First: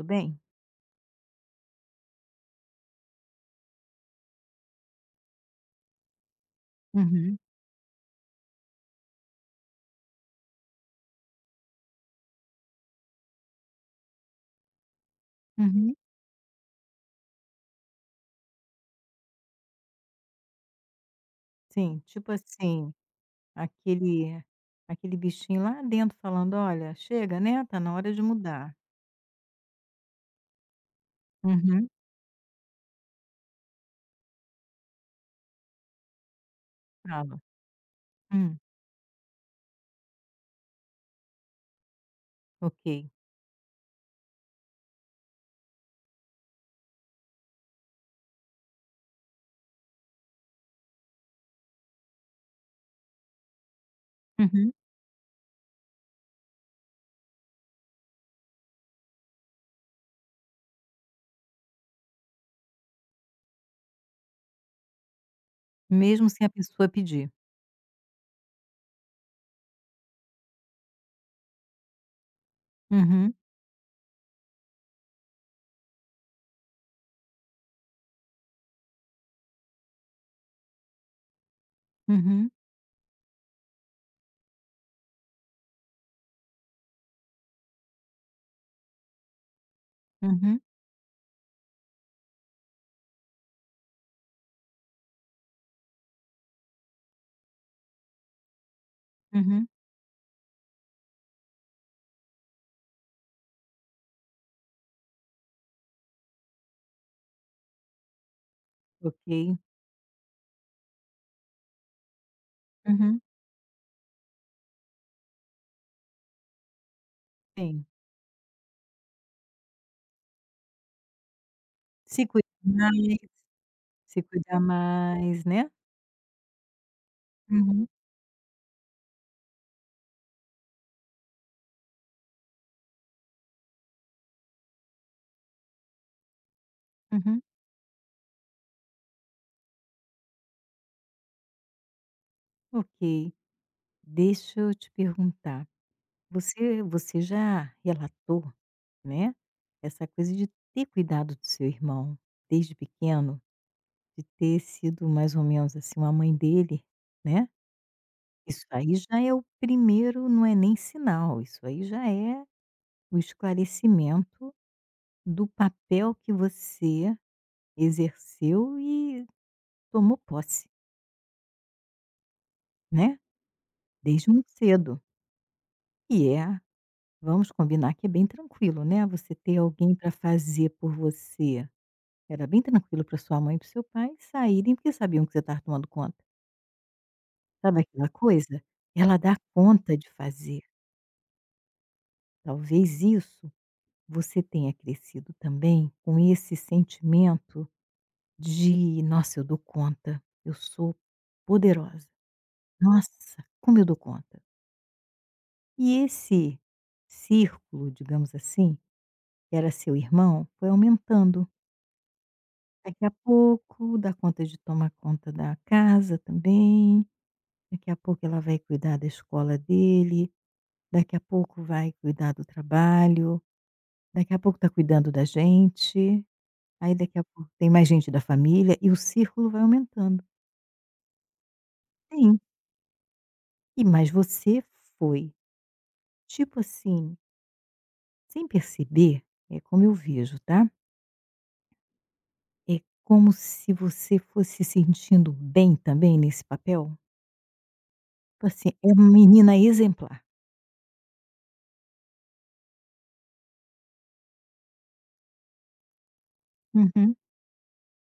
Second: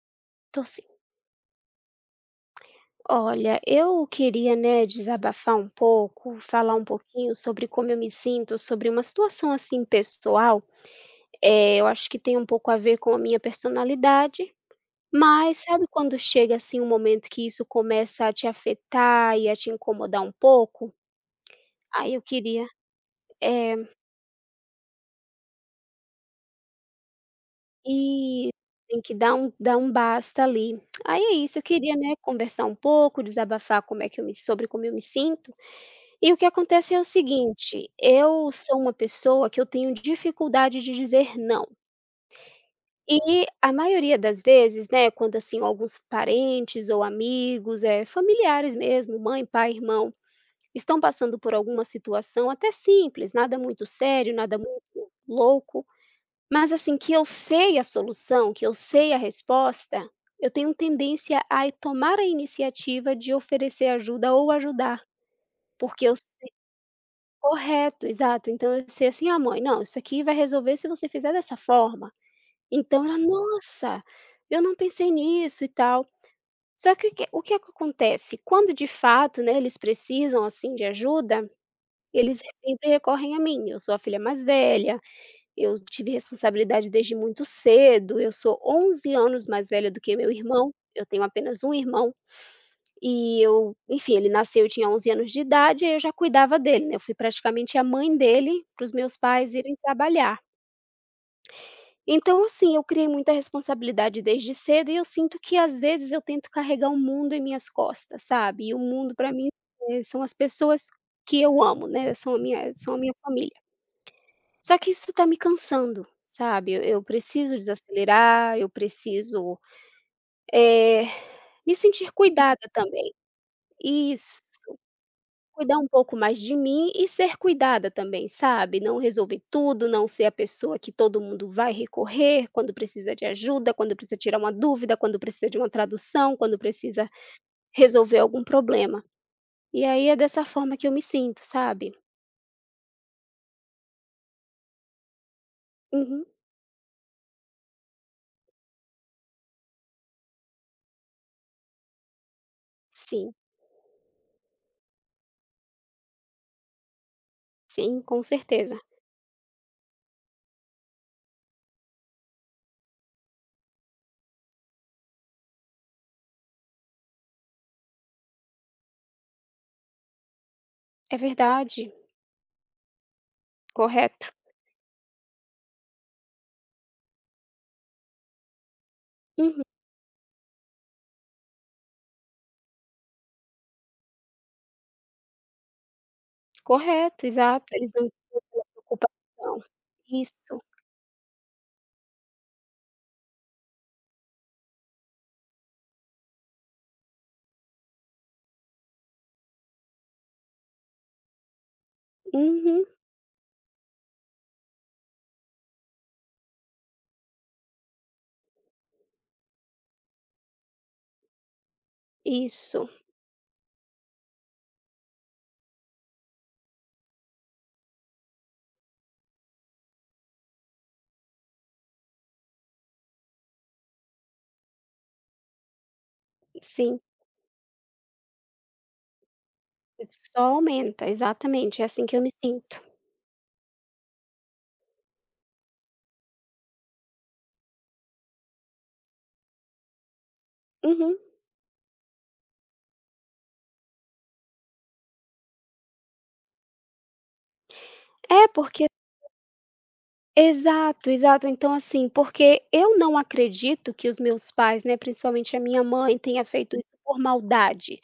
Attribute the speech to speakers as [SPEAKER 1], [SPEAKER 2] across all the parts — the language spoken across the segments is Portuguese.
[SPEAKER 1] Tudo bem?
[SPEAKER 2] Tô sim. Olha, eu queria, né, desabafar um pouco, falar um pouquinho
[SPEAKER 1] Uhum,
[SPEAKER 2] sobre como eu me sinto, sobre uma situação assim pessoal. Eu acho que tem um pouco a ver com a minha personalidade, mas sabe
[SPEAKER 1] uhum.
[SPEAKER 2] quando chega assim um momento que isso começa a te afetar e a te incomodar um pouco?
[SPEAKER 1] Sim,
[SPEAKER 2] Aí eu
[SPEAKER 1] tipo
[SPEAKER 2] queria,
[SPEAKER 1] assim,
[SPEAKER 2] é,
[SPEAKER 1] aquele aquele bichinho lá dentro falando: "Olha, chega, né, tá na hora de
[SPEAKER 2] e
[SPEAKER 1] mudar".
[SPEAKER 2] tem que dar um basta ali. Aí é isso, eu
[SPEAKER 1] Uhum.
[SPEAKER 2] queria, né, conversar um pouco, desabafar como é que eu me, sobre como eu me sinto. E o que acontece é o
[SPEAKER 1] Fala:
[SPEAKER 2] seguinte, eu
[SPEAKER 1] "Hum,
[SPEAKER 2] sou uma pessoa que eu tenho dificuldade de dizer não.
[SPEAKER 1] ok".
[SPEAKER 2] E a maioria das vezes, né, quando assim alguns parentes ou amigos, é familiares mesmo, mãe, pai, irmão, estão passando por alguma situação até simples, nada muito sério, nada
[SPEAKER 1] Uhum.
[SPEAKER 2] muito louco, mas assim que eu sei a solução, que eu sei a resposta, eu tenho tendência a tomar a iniciativa de oferecer ajuda ou ajudar, porque eu
[SPEAKER 1] Mesmo sem a pessoa pedir.
[SPEAKER 2] Correto, exato. Então eu sei assim: "Ah, mãe, não, isso aqui vai resolver se você fizer dessa forma". Então ela:
[SPEAKER 1] Uhum,
[SPEAKER 2] "Nossa, eu não pensei nisso e tal". Só que o que é que acontece? Quando de fato, né, eles precisam, assim, de ajuda, eles
[SPEAKER 1] uhum,
[SPEAKER 2] sempre recorrem a mim. Eu sou a filha mais velha, eu tive responsabilidade desde muito cedo, eu sou 11 anos mais velha do que meu
[SPEAKER 1] uhum,
[SPEAKER 2] irmão, eu tenho apenas um irmão. E eu enfim, ele nasceu, eu tinha 11 anos de idade, aí eu já cuidava dele, né, eu fui praticamente a mãe dele, para os meus pais
[SPEAKER 1] uhum.
[SPEAKER 2] irem trabalhar. Então assim, eu criei muita responsabilidade desde cedo e eu sinto que às vezes eu tento carregar o mundo em minhas costas, sabe, e o mundo para mim,
[SPEAKER 1] Ok.
[SPEAKER 2] são as pessoas que eu amo, né, são a minha
[SPEAKER 1] Uhum.
[SPEAKER 2] família. Só que isso tá me cansando, sabe, eu preciso
[SPEAKER 1] Sim.
[SPEAKER 2] desacelerar, eu preciso, eh, me sentir
[SPEAKER 1] Se cuidar
[SPEAKER 2] cuidada também.
[SPEAKER 1] mais, se
[SPEAKER 2] Isso.
[SPEAKER 1] cuidar mais, né.
[SPEAKER 2] Cuidar um pouco mais de mim e ser
[SPEAKER 1] Uhum,
[SPEAKER 2] cuidada também, sabe? Não resolver tudo, não ser a pessoa que todo mundo vai recorrer quando precisa de ajuda, quando precisa tirar uma dúvida, quando precisa de uma tradução, quando precisa
[SPEAKER 1] uhum.
[SPEAKER 2] resolver algum problema. E aí é dessa forma que eu me sinto, sabe?
[SPEAKER 1] Ok. Deixa eu te perguntar,
[SPEAKER 2] Uhum.
[SPEAKER 1] você já relatou, né, essa coisa de ter cuidado do seu irmão desde
[SPEAKER 2] Sim,
[SPEAKER 1] pequeno, de ter sido mais ou menos, assim, uma mãe dele, né,
[SPEAKER 2] sim, com
[SPEAKER 1] isso
[SPEAKER 2] certeza.
[SPEAKER 1] aí já é o primeiro, não é nem sinal, isso aí já é o esclarecimento do papel que você exerceu e tomou posse,
[SPEAKER 2] É verdade,
[SPEAKER 1] né,
[SPEAKER 2] correto.
[SPEAKER 1] desde muito cedo. E é, vamos combinar que é bem tranquilo, né, você ter
[SPEAKER 2] Uhum.
[SPEAKER 1] alguém para fazer por você. Era bem tranquilo para sua mãe e para seu pai saírem, porque sabiam que você estava tomando conta.
[SPEAKER 2] Correto, exato.
[SPEAKER 1] Sabe
[SPEAKER 2] Eles não
[SPEAKER 1] aquela
[SPEAKER 2] têm
[SPEAKER 1] coisa? Ela dá
[SPEAKER 2] preocupação.
[SPEAKER 1] conta de
[SPEAKER 2] Isso,
[SPEAKER 1] fazer. Talvez isso você tenha crescido também com esse sentimento de: "Nossa, eu dou conta. Eu sou poderosa.
[SPEAKER 2] uhum,
[SPEAKER 1] Nossa, como eu dou conta". E esse círculo, digamos assim, que era seu irmão, foi aumentando.
[SPEAKER 2] isso,
[SPEAKER 1] Daqui a pouco dá conta de tomar conta da casa também. Daqui a pouco ela vai cuidar da escola dele, daqui a pouco vai cuidar do trabalho, daqui a pouco está cuidando da gente, aí
[SPEAKER 2] sim.
[SPEAKER 1] daqui a pouco tem mais gente da família e o círculo vai aumentando.
[SPEAKER 2] Só aumenta, exatamente, é assim que eu me
[SPEAKER 1] Sim.
[SPEAKER 2] sinto.
[SPEAKER 1] E mas você foi, tipo assim, sem perceber, é como eu vejo, tá,
[SPEAKER 2] Uhum.
[SPEAKER 1] é como se você fosse se sentindo bem também nesse papel. Tipo
[SPEAKER 2] É
[SPEAKER 1] assim,
[SPEAKER 2] porque
[SPEAKER 1] é uma menina exemplar.
[SPEAKER 2] Exato, exato. Então, assim, porque eu não acredito que os meus pais, né, principalmente a minha mãe, tenha feito isso
[SPEAKER 1] Uhum.
[SPEAKER 2] por maldade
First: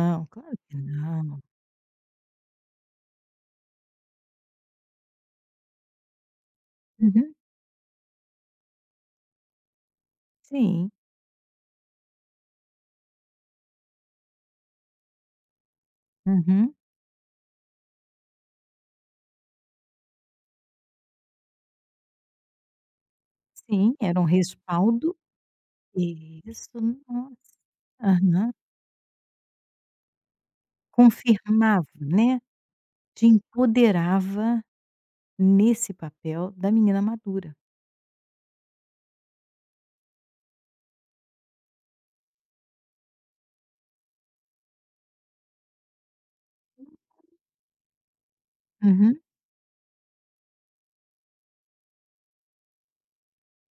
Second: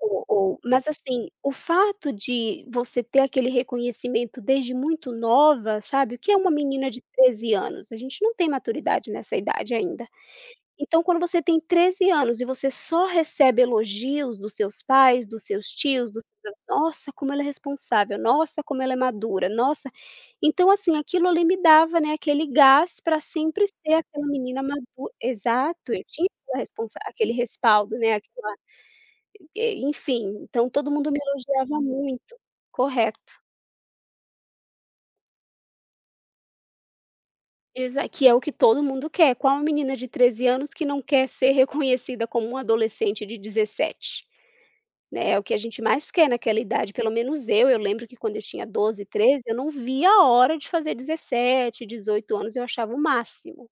[SPEAKER 2] ou
[SPEAKER 1] claro
[SPEAKER 2] ou
[SPEAKER 1] que
[SPEAKER 2] mas, assim,
[SPEAKER 1] não.
[SPEAKER 2] o fato de você ter aquele reconhecimento desde muito nova, sabe, o que é uma menina de
[SPEAKER 1] Uhum,
[SPEAKER 2] 13 anos? A gente não tem maturidade nessa idade ainda.
[SPEAKER 1] sim.
[SPEAKER 2] Então, quando você tem 13 anos e você só recebe elogios dos seus pais, dos seus tios, dos seus
[SPEAKER 1] Uhum.
[SPEAKER 2] "Nossa, como ela é responsável. Nossa, como ela é madura. Nossa". Então, assim, aquilo ali me dava, né, aquele gás para sempre
[SPEAKER 1] Sim,
[SPEAKER 2] ser
[SPEAKER 1] era um
[SPEAKER 2] aquela menina madu
[SPEAKER 1] respaldo,
[SPEAKER 2] exato, eu tinha aquela
[SPEAKER 1] isso,
[SPEAKER 2] responsa aquele
[SPEAKER 1] nossa.
[SPEAKER 2] respaldo, né,
[SPEAKER 1] Aham.
[SPEAKER 2] enfim, então todo mundo me elogiava
[SPEAKER 1] Confirmava,
[SPEAKER 2] muito.
[SPEAKER 1] né, te
[SPEAKER 2] Correto.
[SPEAKER 1] empoderava nesse papel da menina madura.
[SPEAKER 2] Exa que é o que todo mundo quer. Qual menina de 13 anos que não quer ser reconhecida como uma adolescente de 17? Né, é o que a gente mais quer naquela idade, pelo menos eu lembro que quando eu tinha doze
[SPEAKER 1] Uhum.
[SPEAKER 2] 13 eu não via a hora de fazer dezessete dezoito anos, eu achava o máximo,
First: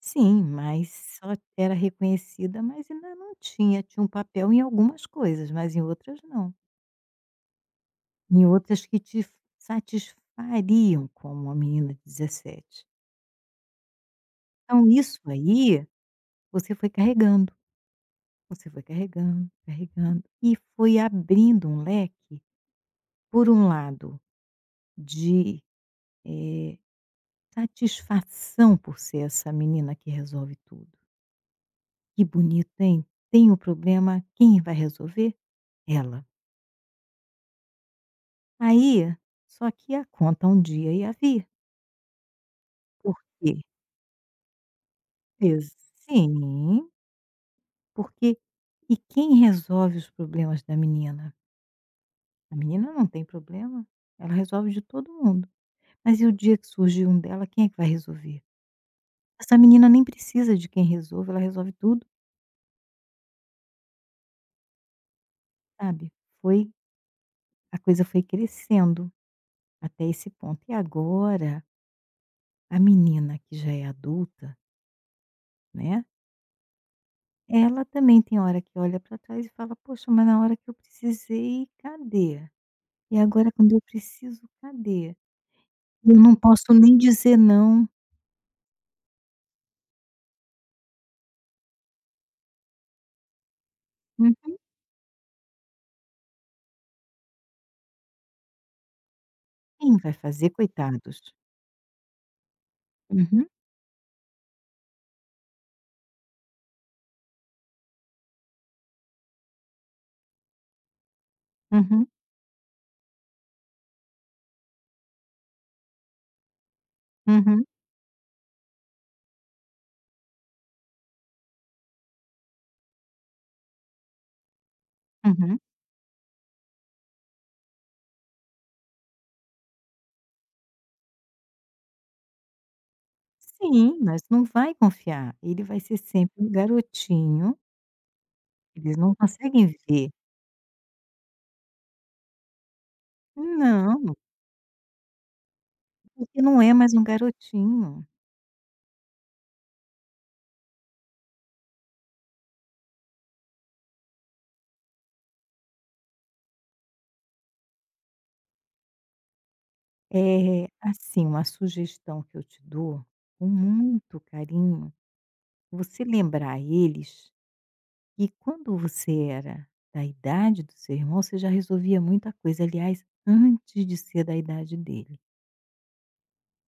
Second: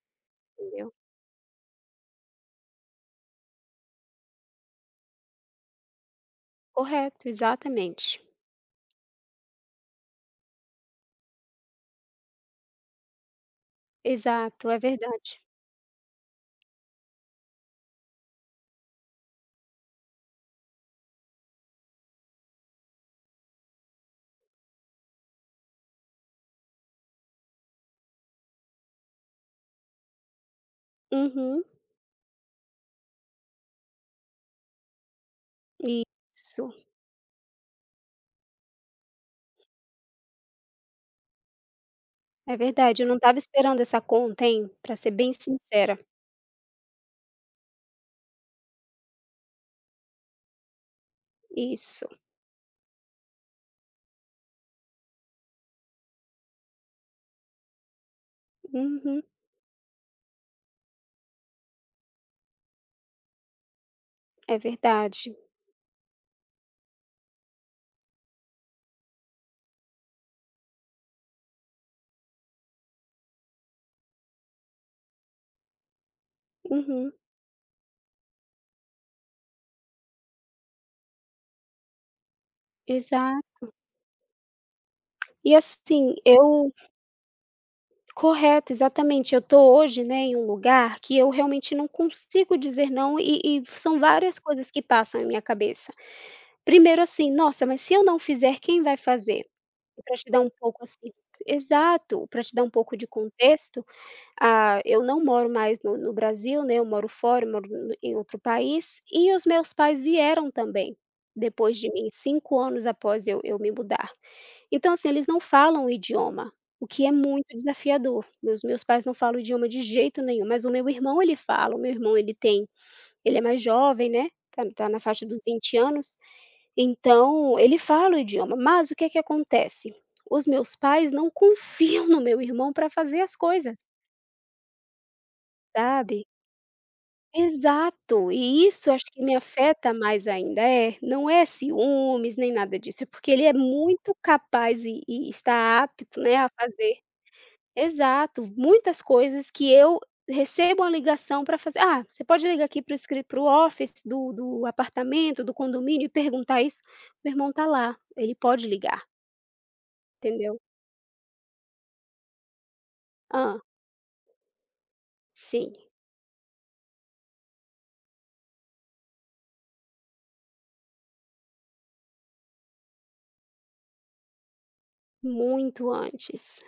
[SPEAKER 1] Sim,
[SPEAKER 2] entendeu.
[SPEAKER 1] mas só era reconhecida, mas ainda não tinha, tinha um papel em algumas coisas, mas em outras não.
[SPEAKER 2] Correto, exatamente.
[SPEAKER 1] Em outras que te satisfariam como uma menina de 17.
[SPEAKER 2] Exato, é
[SPEAKER 1] Então isso
[SPEAKER 2] verdade.
[SPEAKER 1] aí, você foi carregando, você foi carregando, carregando e foi abrindo um leque, por um lado, de, eh, satisfação por ser essa menina que resolve tudo.
[SPEAKER 2] Uhum,
[SPEAKER 1] "Que bonito, hein? Tem o problema, quem vai resolver? Ela".
[SPEAKER 2] isso,
[SPEAKER 1] Aí, só que a conta um dia ia vir,
[SPEAKER 2] é verdade, eu não estava
[SPEAKER 1] porque
[SPEAKER 2] esperando essa conta, hein, pra ser bem
[SPEAKER 1] ex
[SPEAKER 2] sincera.
[SPEAKER 1] sim, porque e quem resolve os problemas da menina?
[SPEAKER 2] Isso,
[SPEAKER 1] A menina não tem problema, ela resolve de todo mundo. Mas e o dia que surgir um dela, quem é que vai resolver?
[SPEAKER 2] uhum,
[SPEAKER 1] Essa menina nem precisa de quem resolve, ela resolve tudo,
[SPEAKER 2] é verdade.
[SPEAKER 1] sabe. Foi A coisa foi crescendo até esse ponto. E agora, a menina que já é adulta, né,
[SPEAKER 2] Uhum,
[SPEAKER 1] ela também tem hora que olha para trás e fala: "Poxa, mas na hora que eu precisei, cadê? E
[SPEAKER 2] exato.
[SPEAKER 1] agora quando eu preciso, cadê?
[SPEAKER 2] E assim,
[SPEAKER 1] Eu não posso
[SPEAKER 2] eu
[SPEAKER 1] nem dizer não".
[SPEAKER 2] Correto, exatamente. Eu tô hoje, né, em um lugar que eu realmente não consigo dizer não e são
[SPEAKER 1] Hum,
[SPEAKER 2] várias coisas que passam em minha cabeça. Primeiro assim: "Nossa, mas se eu não fizer, quem vai fazer?"
[SPEAKER 1] Quem vai
[SPEAKER 2] Para te dar um
[SPEAKER 1] fazer,
[SPEAKER 2] pouco assim
[SPEAKER 1] coitados?
[SPEAKER 2] Exato, para te dar um pouco de
[SPEAKER 1] Uhum,
[SPEAKER 2] contexto, eu não moro mais no Brasil, né, eu moro fora, eu moro no em outro país, e os meus pais vieram também, depois de
[SPEAKER 1] uhum,
[SPEAKER 2] mim, 5 anos após eu me mudar. Então, assim, eles não falam o idioma, o que é muito
[SPEAKER 1] uhum,
[SPEAKER 2] desafiador. Meus pais não falam o idioma de jeito nenhum, mas o meu irmão ele fala, o meu irmão ele é mais jovem, né, tá na faixa dos
[SPEAKER 1] uhum.
[SPEAKER 2] 20 anos, então ele fala o idioma, mas o que é que acontece? Os meus pais não confiam no meu irmão para fazer as coisas,
[SPEAKER 1] Sim, mas não vai confiar. Ele vai ser
[SPEAKER 2] sabe?
[SPEAKER 1] sempre um garotinho,
[SPEAKER 2] Exato, e isso
[SPEAKER 1] eles
[SPEAKER 2] acho
[SPEAKER 1] não
[SPEAKER 2] que me
[SPEAKER 1] conseguem
[SPEAKER 2] afeta
[SPEAKER 1] ver.
[SPEAKER 2] mais ainda. É, não é ciúmes nem nada disso, é porque ele é muito
[SPEAKER 1] Não,
[SPEAKER 2] capaz e está apto, né,
[SPEAKER 1] porque
[SPEAKER 2] a
[SPEAKER 1] não é mais
[SPEAKER 2] fazer
[SPEAKER 1] um garotinho.
[SPEAKER 2] exato. Muitas coisas que eu recebo uma ligação para fazer: "Ah, você pode ligar aqui para o escri office do apartamento, do condomínio e perguntar isso?". Meu irmão está lá, ele pode ligar, entendeu.
[SPEAKER 1] É assim, uma sugestão que eu te dou, com
[SPEAKER 2] Ah,
[SPEAKER 1] muito carinho,
[SPEAKER 2] sim,
[SPEAKER 1] você lembrar a eles que quando você era da idade do seu irmão, você já resolvia muita coisa. Aliás, antes de ser da idade dele,
[SPEAKER 2] muito antes.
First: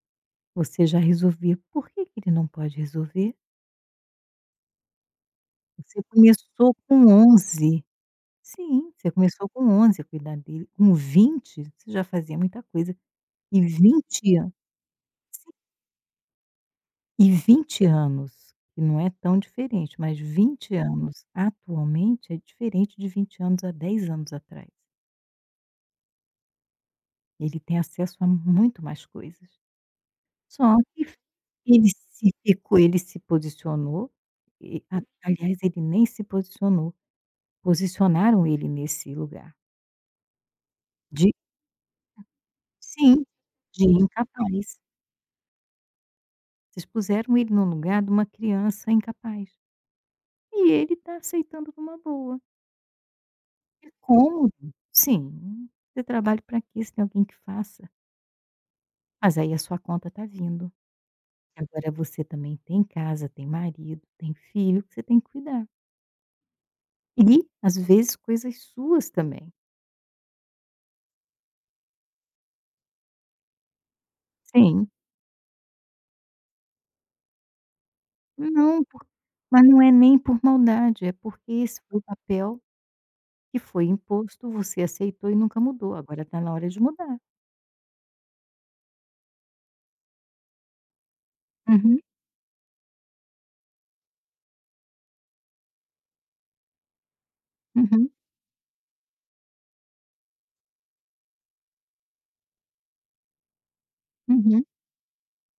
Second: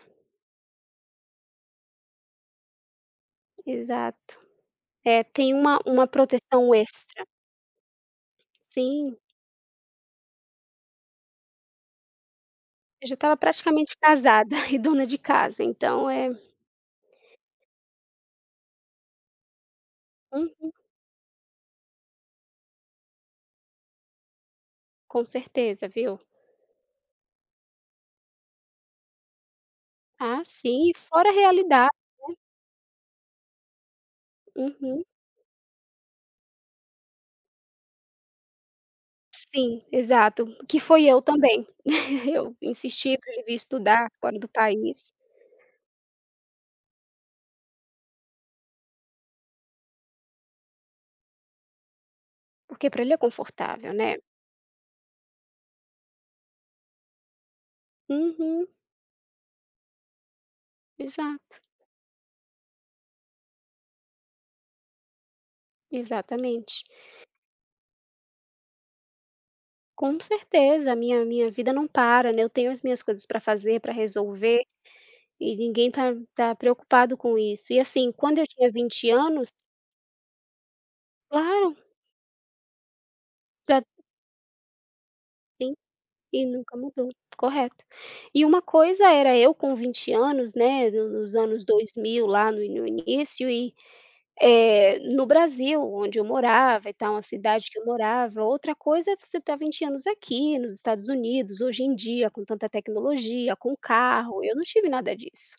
[SPEAKER 1] você já resolvia. Por que que ele não pode resolver?
[SPEAKER 2] Exato. É, tem uma
[SPEAKER 1] Você
[SPEAKER 2] uma
[SPEAKER 1] começou
[SPEAKER 2] proteção
[SPEAKER 1] com
[SPEAKER 2] extra.
[SPEAKER 1] 11. Sim, você
[SPEAKER 2] Sim,
[SPEAKER 1] começou com 11 a cuidar dele. Com 20, você já fazia muita coisa.
[SPEAKER 2] eu já estava
[SPEAKER 1] E
[SPEAKER 2] praticamente
[SPEAKER 1] 20
[SPEAKER 2] casada
[SPEAKER 1] anos
[SPEAKER 2] e dona de casa,
[SPEAKER 1] E 20 anos, que não é tão diferente, mas
[SPEAKER 2] hum,
[SPEAKER 1] 20 anos atualmente é diferente de 20 anos há 10 anos atrás.
[SPEAKER 2] com certeza, viu.
[SPEAKER 1] Ele tem acesso a muito mais coisas.
[SPEAKER 2] Ah,
[SPEAKER 1] Só
[SPEAKER 2] sim,
[SPEAKER 1] que
[SPEAKER 2] fora a
[SPEAKER 1] ele
[SPEAKER 2] realidade.
[SPEAKER 1] se ficou ele se posicionou, e a
[SPEAKER 2] Uhum.
[SPEAKER 1] aliás, ele nem se posicionou, posicionaram ele nesse lugar
[SPEAKER 2] Sim, exato, que foi eu
[SPEAKER 1] de,
[SPEAKER 2] também. Eu insisti
[SPEAKER 1] sim,
[SPEAKER 2] para ele vir
[SPEAKER 1] de
[SPEAKER 2] estudar fora do
[SPEAKER 1] incapaz.
[SPEAKER 2] país,
[SPEAKER 1] Vocês puseram ele no lugar de uma criança incapaz. E ele está aceitando numa boa.
[SPEAKER 2] porque para ele é
[SPEAKER 1] É
[SPEAKER 2] confortável, né.
[SPEAKER 1] cômodo. Sim. Você trabalha para quê se tem alguém que faça?
[SPEAKER 2] Uhum,
[SPEAKER 1] Mas aí a sua conta tá vindo.
[SPEAKER 2] exato,
[SPEAKER 1] Agora você também tem casa, tem marido, tem filho que você tem que cuidar.
[SPEAKER 2] exatamente.
[SPEAKER 1] E, às vezes, coisas suas também.
[SPEAKER 2] Com certeza, a minha vida não para, né, eu tenho as minhas coisas para fazer, para resolver,
[SPEAKER 1] Sim.
[SPEAKER 2] e ninguém tá preocupado com isso. E assim, quando eu tinha
[SPEAKER 1] Não, por
[SPEAKER 2] 20 anos
[SPEAKER 1] Mas não é nem por maldade, é porque
[SPEAKER 2] Claro,
[SPEAKER 1] esse foi o papel que
[SPEAKER 2] já
[SPEAKER 1] foi imposto, você aceitou e nunca
[SPEAKER 2] sim,
[SPEAKER 1] mudou, agora está
[SPEAKER 2] e
[SPEAKER 1] na hora
[SPEAKER 2] nunca
[SPEAKER 1] de
[SPEAKER 2] mudou,
[SPEAKER 1] mudar.
[SPEAKER 2] correto. E uma coisa era eu com 20 anos, né, no nos anos dois
[SPEAKER 1] Uhum,
[SPEAKER 2] mil lá no início. No Brasil, onde eu morava e tal, a cidade que eu
[SPEAKER 1] uhum,
[SPEAKER 2] morava, outra coisa é você estar 20 anos aqui, nos Estados Unidos, hoje em dia, com tanta tecnologia, com carro, eu não
[SPEAKER 1] uhum.
[SPEAKER 2] tive nada disso.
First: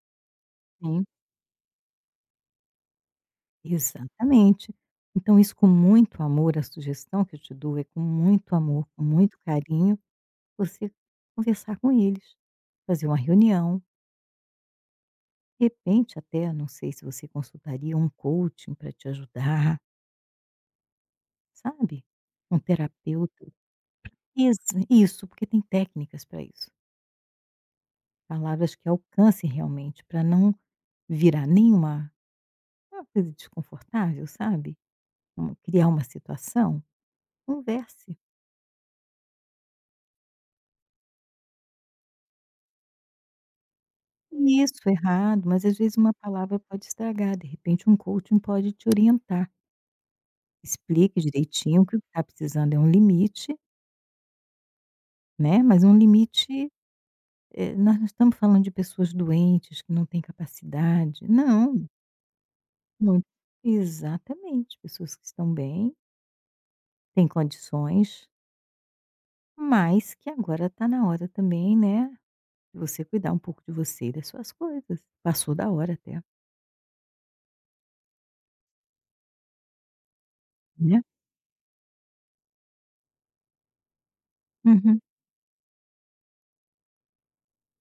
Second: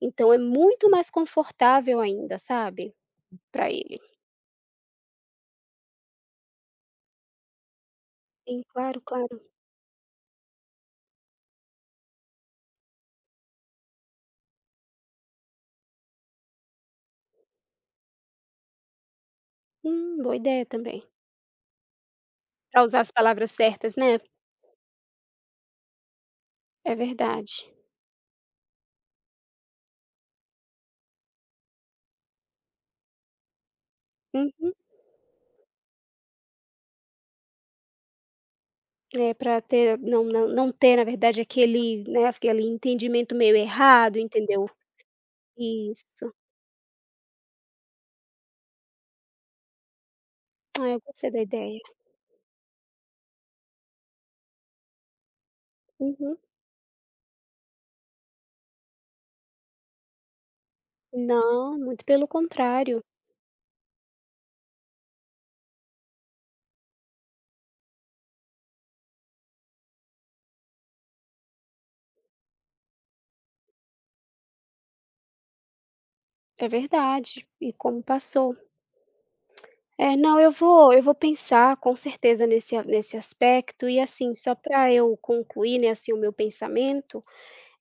[SPEAKER 2] Então é muito
[SPEAKER 1] Sim.
[SPEAKER 2] mais confortável ainda, sabe, para ele.
[SPEAKER 1] Exatamente. Então isso com muito amor, a sugestão que eu te dou é com muito
[SPEAKER 2] Sim,
[SPEAKER 1] amor,
[SPEAKER 2] claro,
[SPEAKER 1] com muito
[SPEAKER 2] claro.
[SPEAKER 1] carinho, você conversar com eles, fazer uma reunião, de repente até, não sei se você consultaria um coaching para te ajudar,
[SPEAKER 2] Boa ideia também.
[SPEAKER 1] sabe, um
[SPEAKER 2] Para usar as
[SPEAKER 1] terapeuta.
[SPEAKER 2] palavras certas, né.
[SPEAKER 1] Exa Isso, porque tem técnicas para isso,
[SPEAKER 2] É verdade.
[SPEAKER 1] palavras que alcancem realmente, para não virar nenhuma, uma coisa desconfortável,
[SPEAKER 2] Uhum.
[SPEAKER 1] sabe, um criar uma situação, converse.
[SPEAKER 2] É, para ter não não não ter, na verdade, aquele, né, aquele entendimento meio errado, entendeu.
[SPEAKER 1] Isso, errado, mas às vezes uma
[SPEAKER 2] Isso.
[SPEAKER 1] palavra pode estragar, de repente um coaching pode te orientar.
[SPEAKER 2] Ah, eu
[SPEAKER 1] Explique
[SPEAKER 2] gostei da ideia.
[SPEAKER 1] direitinho que o que está precisando é um limite, né, mas um
[SPEAKER 2] Uhum.
[SPEAKER 1] limite, nós não estamos falando de pessoas doentes, que não têm capacidade,
[SPEAKER 2] Não,
[SPEAKER 1] não,
[SPEAKER 2] muito pelo contrário,
[SPEAKER 1] muito exatamente, pessoas que estão bem, têm condições, mas que agora está na hora também, né, de você cuidar um pouco de você e das suas coisas. Passou da hora até,
[SPEAKER 2] é verdade. E como passou. É, não, eu vou
[SPEAKER 1] né.
[SPEAKER 2] eu vou pensar com certeza nesse aspecto e, assim, só para
[SPEAKER 1] Uhum,
[SPEAKER 2] eu concluir, né, assim, o meu pensamento,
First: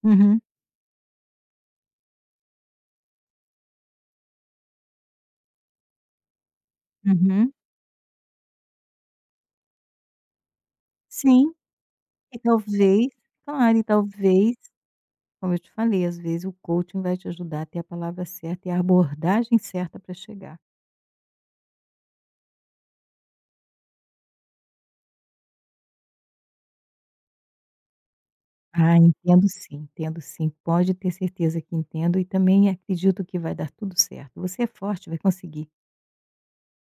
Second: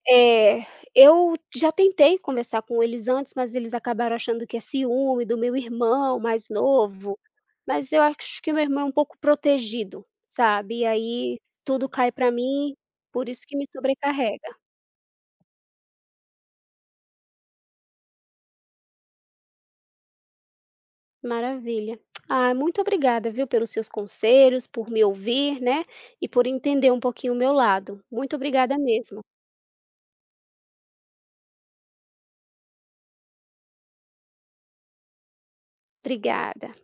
[SPEAKER 1] uhum,
[SPEAKER 2] é, eu já tentei conversar com eles antes, mas eles acabaram achando que é ciúme do meu irmão mais novo,
[SPEAKER 1] uhum.
[SPEAKER 2] mas eu acho que meu irmão é um pouco protegido, sabe, e aí
[SPEAKER 1] Sim.
[SPEAKER 2] tudo cai para
[SPEAKER 1] E
[SPEAKER 2] mim,
[SPEAKER 1] talvez
[SPEAKER 2] por isso que me
[SPEAKER 1] Claro, e
[SPEAKER 2] sobrecarrega.
[SPEAKER 1] talvez, como eu te falei, às vezes o coaching vai te ajudar a ter a palavra certa e a abordagem certa para chegar.
[SPEAKER 2] Maravilha. Ah, muito obrigada, viu, pelos seus conselhos, por me ouvir, né, e por entender um pouquinho o meu lado. Muito obrigada
[SPEAKER 1] Ah,
[SPEAKER 2] mesmo.
[SPEAKER 1] entendo sim, entendo sim. Pode ter certeza que entendo e também acredito que vai dar tudo certo. Você é forte, vai conseguir.
[SPEAKER 2] Obrigada.